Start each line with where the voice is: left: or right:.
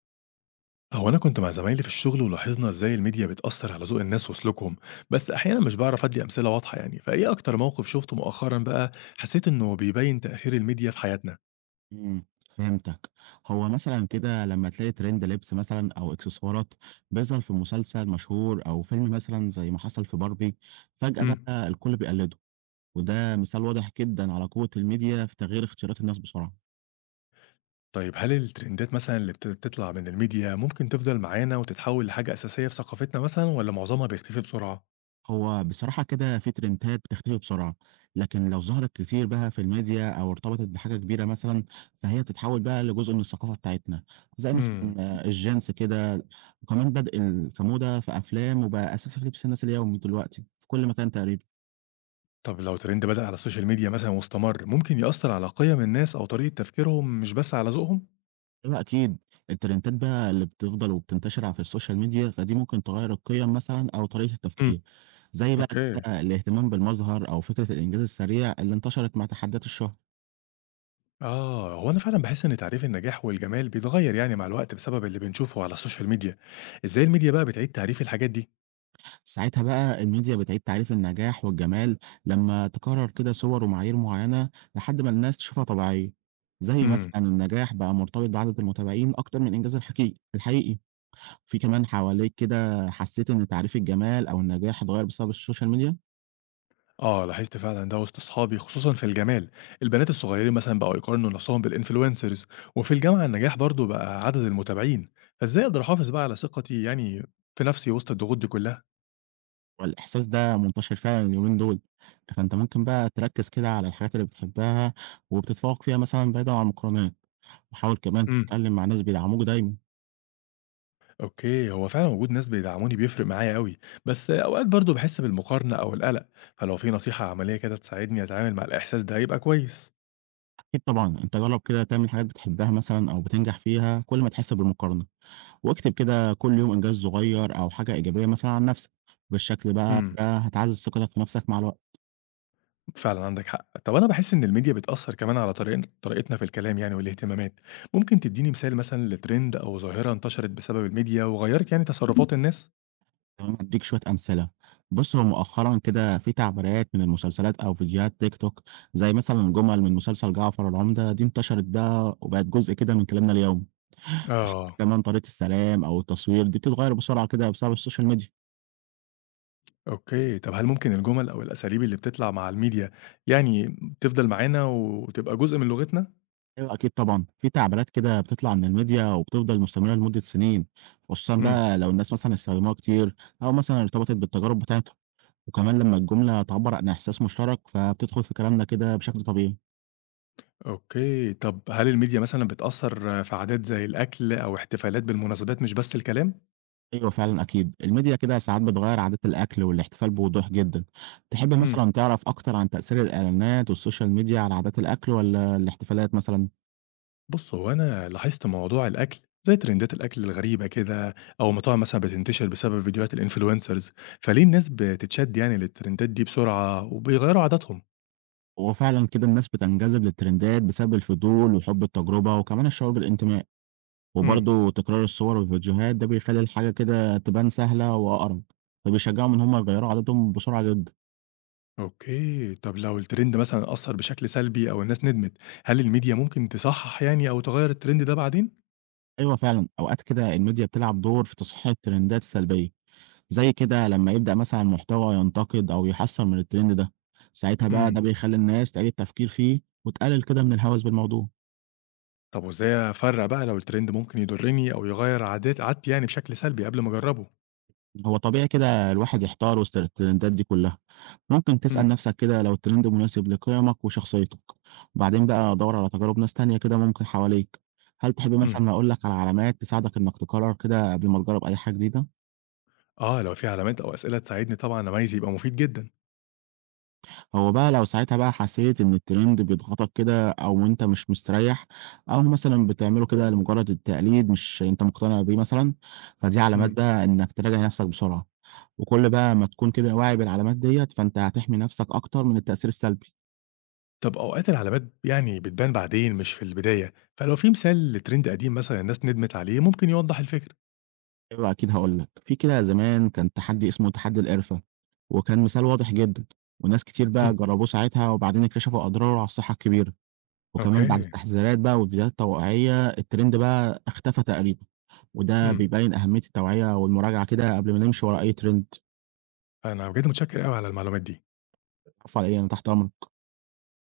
left: هو أنا كنت مع زمايلي في الشغل ولاحظنا إزاي الميديا بتأثر على ذوق الناس وسلوكهم، بس أحيانا مش بعرف أدي أمثلة واضحة يعني، فإيه أكتر موقف شفته مؤخرا بقى حسيت إنه بيبين تأثير الميديا في حياتنا؟
right: إمم، فهمتك. هو مثلًا كده لمّا تلاقي ترند لبس مثلًا أو إكسسوارات بيظهر في مسلسل مشهور أو فيلم مثلًا زي ما حصل في باربي، فجأة
left: امم.
right: بقى الكل بيقلده، وده مثال واضح جدًا على قوة الميديا في تغيير اختيارات الناس بسرعة.
left: طيب هل الترندات مثلا اللي بتطلع من الميديا ممكن تفضل معانا وتتحول لحاجة أساسية في ثقافتنا مثلا ولا معظمها بيختفي بسرعة؟
right: هو بصراحة كده في ترندات بتختفي بسرعة، لكن لو ظهرت كتير بقى في الميديا أو ارتبطت بحاجة كبيرة مثلا فهي بتتحول بقى لجزء من الثقافة بتاعتنا، زي مثلا
left: امم.
right: آه، الجنس كده، وكمان كموضة في أفلام وبقى أساس في لبس الناس اليومي دلوقتي في كل مكان تقريبا.
left: طب لو ترند بدأ على السوشيال ميديا مثلا واستمر ممكن يأثر على قيم الناس أو طريقة تفكيرهم مش بس على ذوقهم؟
right: أيوة أكيد، الترندات بقى اللي بتفضل وبتنتشر في السوشيال ميديا فدي ممكن تغير القيم مثلا أو طريقة
left: امم.
right: التفكير، زي بقى
left: اوكي.
right: كده الاهتمام بالمظهر أو فكرة الإنجاز السريع اللي انتشرت مع تحديات الشهرة.
left: آه، هو أنا فعلًا باحس إن تعريف النجاح والجمال بيتغير يعني مع الوقت بسبب اللي بنشوفه على السوشيال ميديا، إزاي الميديا بقى بتعيد تعريف الحاجات دي؟
right: ساعتها بقى الميديا بتعيد تعريف النجاح والجمال لما تكرر كده صور ومعايير معينة لحد ما الناس تشوفها طبيعية، زي مثلا
left: إمم.
right: النجاح بقى مرتبط بعدد المتابعين أكتر من إنجاز الحقيقي الحقيقي. في كمان حواليك كده حسيت إن تعريف الجمال أو النجاح اتغير بسبب السوشيال ميديا؟
left: آه، لاحظت فعلًا ده وسط أصحابي خصوصًا في الجمال، البنات الصغيرين مثلًا بقوا يقارنوا نفسهم بالinfluencers وفي الجامعة النجاح برضه بقى عدد المتابعين، فإزاي أقدر أحافظ بقى على ثقتي يعني في نفسي وسط الضغوط دي كلها؟
right: والإحساس ده منتشر فعلا اليومين دول، فأنت ممكن بقى تركز كده على الحاجات اللي بتحبها وبتتفوق فيها مثلا بعيدا عن المقارنات، وحاول كمان
left: إمم.
right: تتكلم مع ناس بيدعموك دايما.
left: أوكي، هو فعلًا وجود ناس بيدعموني بيفرق معايا أوي، بس أوقات برضه باحس بالمقارنة أو القلق، فلو في نصيحة عملية كده تساعدني أتعامل مع الإحساس ده يبقى كويس.
right: أكيد طبعًا، أنت جرّب كده تعمل حاجات بتحبها مثلًا أو بتنجح فيها كل ما تحس بالمقارنة، واكتب كده كل يوم إنجاز صغير أو حاجة إيجابية مثلًا عن نفسك، بالشكل بقى
left: إمم.
right: ده هتعزّز ثقتك في نفسك مع الوقت.
left: فعلًا عندِك حق. طب أنا باحس إن الميديا بتأثّر كمان على طريقتنا في الكلام يعني والاهتمامات. ممكن تدّيني مثال مثلًا لTrend أو ظاهرة انتشرت بسبب الميديا وغيّرت يعني تصرفات الناس؟
right: كمان هادّيك شوية أمثلة، بُص هو مؤخرًا كده في تعبيرات من المسلسلات أو فيديوهات تيك توك زي مثلًا جُمل من مسلسل جعفر العمدة دي انتشرت بقى وبقت جزء كده من كلامنا اليومي، وحتى
left: آه.
right: كمان طريقة السلام أو التصوير دي بتتغيّر بسرعة كده بسبب السوشيال ميديا.
left: أوكي. طب هل ممكن الجُمل أو الأساليب اللي بتطلع مع الميديا يعني تفضل معانا وتبقى جزء من لغتنا؟
right: أيوه أكيد طبعًا، في تعبيرات كده بتطلع من الميديا وبتفضل مستمرة لمدة سنين، خصوصًا
left: إمم.
right: بقى لو الناس مثلًا استخدموها كتير أو مثلًا ارتبطت بالتجارب بتاعتهم، وكمان لمّا الجملة تعبّر عن إحساس مشترك فبتدخل في كلامنا كده بشكل طبيعي.
left: أوكي. طب هل الميديا مثلًا بتأثّر في عادات زي الأكل أو احتفالات بالمناسبات مش بس الكلام؟
right: أيوه فعلًا أكيد، الميديا كده ساعات بتغيّر عادات الأكل والاحتفال بوضوح جدًا. تحب
left: إمم.
right: مثلًا تعرف أكتر عن تأثير الإعلانات والسوشيال ميديا على عادات الأكل والّا الاحتفالات مثلًا؟
left: بُص، هو أنا لاحظت موضوع الأكل زي ترندات الأكل الغريبة كده أو مطاعم مثلًا بتنتشر بسبب فيديوهات الinfluencers، فليه الناس بتتشد يعني للترندات دي بسرعة وبيغيّروا عاداتهم؟
right: هو فعلًا كده الناس بتنجذب للترندات بسبب الفضول وحب التجربة وكمان الشعور بالانتماء.
left: امم.
right: وبرضه تكرار الصور والفيديوهات ده بيخلّي الحاجة كده تبان سهلة وأقرب، فبيشجّعهم إن هم يغيّروا عاداتهم بسرعة جدًا.
left: أوكي، طب لو الترند مثلًا أثّر بشكل سلبي أو الناس ندمت، هل الميديا ممكن تصحح يعني أو تغيّر الترند ده بعدين؟
right: أيوه فعلًا، أوقات كده الميديا بتلعب دور في تصحيح الترندات السلبية، زي كده لمّا يبدأ مثلًا محتوى ينتقد أو يحسّن من الترند ده، ساعتها بقى ده
left: امم.
right: بيخلّي الناس تعيد التفكير فيه وتقلل كده من الهوس بالموضوع.
left: طب وإزاي أفرّق بقى لو الترند ممكن يضرني أو يغيّر عادتي يعني بشكل سلبي قبل ما أجرّبه؟
right: هو طبيعي كده الواحد يحتار وسط الترندات دي كلها، ممكن
left: امم.
right: تسأل نفسك كده لو الترند مناسب لقيمك وشخصيتك، وبعدين بقى دور على تجارب ناس تانية كده ممكن حواليك. هل تحب
left: امم.
right: مثلا أقول لك على علامات تساعدك إنك تقرر كده قبل ما تجرب أي حاجة جديدة؟
left: آه، لو في علامات أو أسئلة تساعدني طبعًا أميّز يبقى مفيد جدًا.
right: هو بقى لو ساعتها بقى حسيت إن الترند بيضغطك كده أو أنت مش مستريح أو مثلًا بتعمله كده لمجرد التقليد مش أنت مقتنع بيه مثلًا، فدي علامات
left: امم.
right: بقى إنك تراجع نفسك بسرعة، وكل بقى ما تكون كده واعي بالعلامات ديّة فأنت هتحمي نفسك أكتر من التأثير السلبي.
left: طب أوقات العلامات يعني بتبان بعدين مش في البداية، فلو في مثال لترند قديم مثلًا الناس ندمت عليه ممكن يوضح الفكرة.
right: أيوه أكيد هاقول لك، في كده زمان كان تحدي اسمه تحدي القرفة، وكان مثال واضح جدًا، وناس كتير بقى
left: إمم.
right: جربوه ساعتها وبعدين اكتشفوا أضراره على الصحة الكبيرة، وكمان بعد
left: أوكي.
right: التحذيرات بقى والفيديوهات التوعية الترند بقى اختفى تقريبًا. وده
left: إمم.
right: بيبين أهمية التوعية والمراجعة كده قبل ما نمشي ورا أي ترند.
left: أنا بجد متشكر أوي على المعلومات دي.
right: العفو على إيه، أنا تحت أمرك.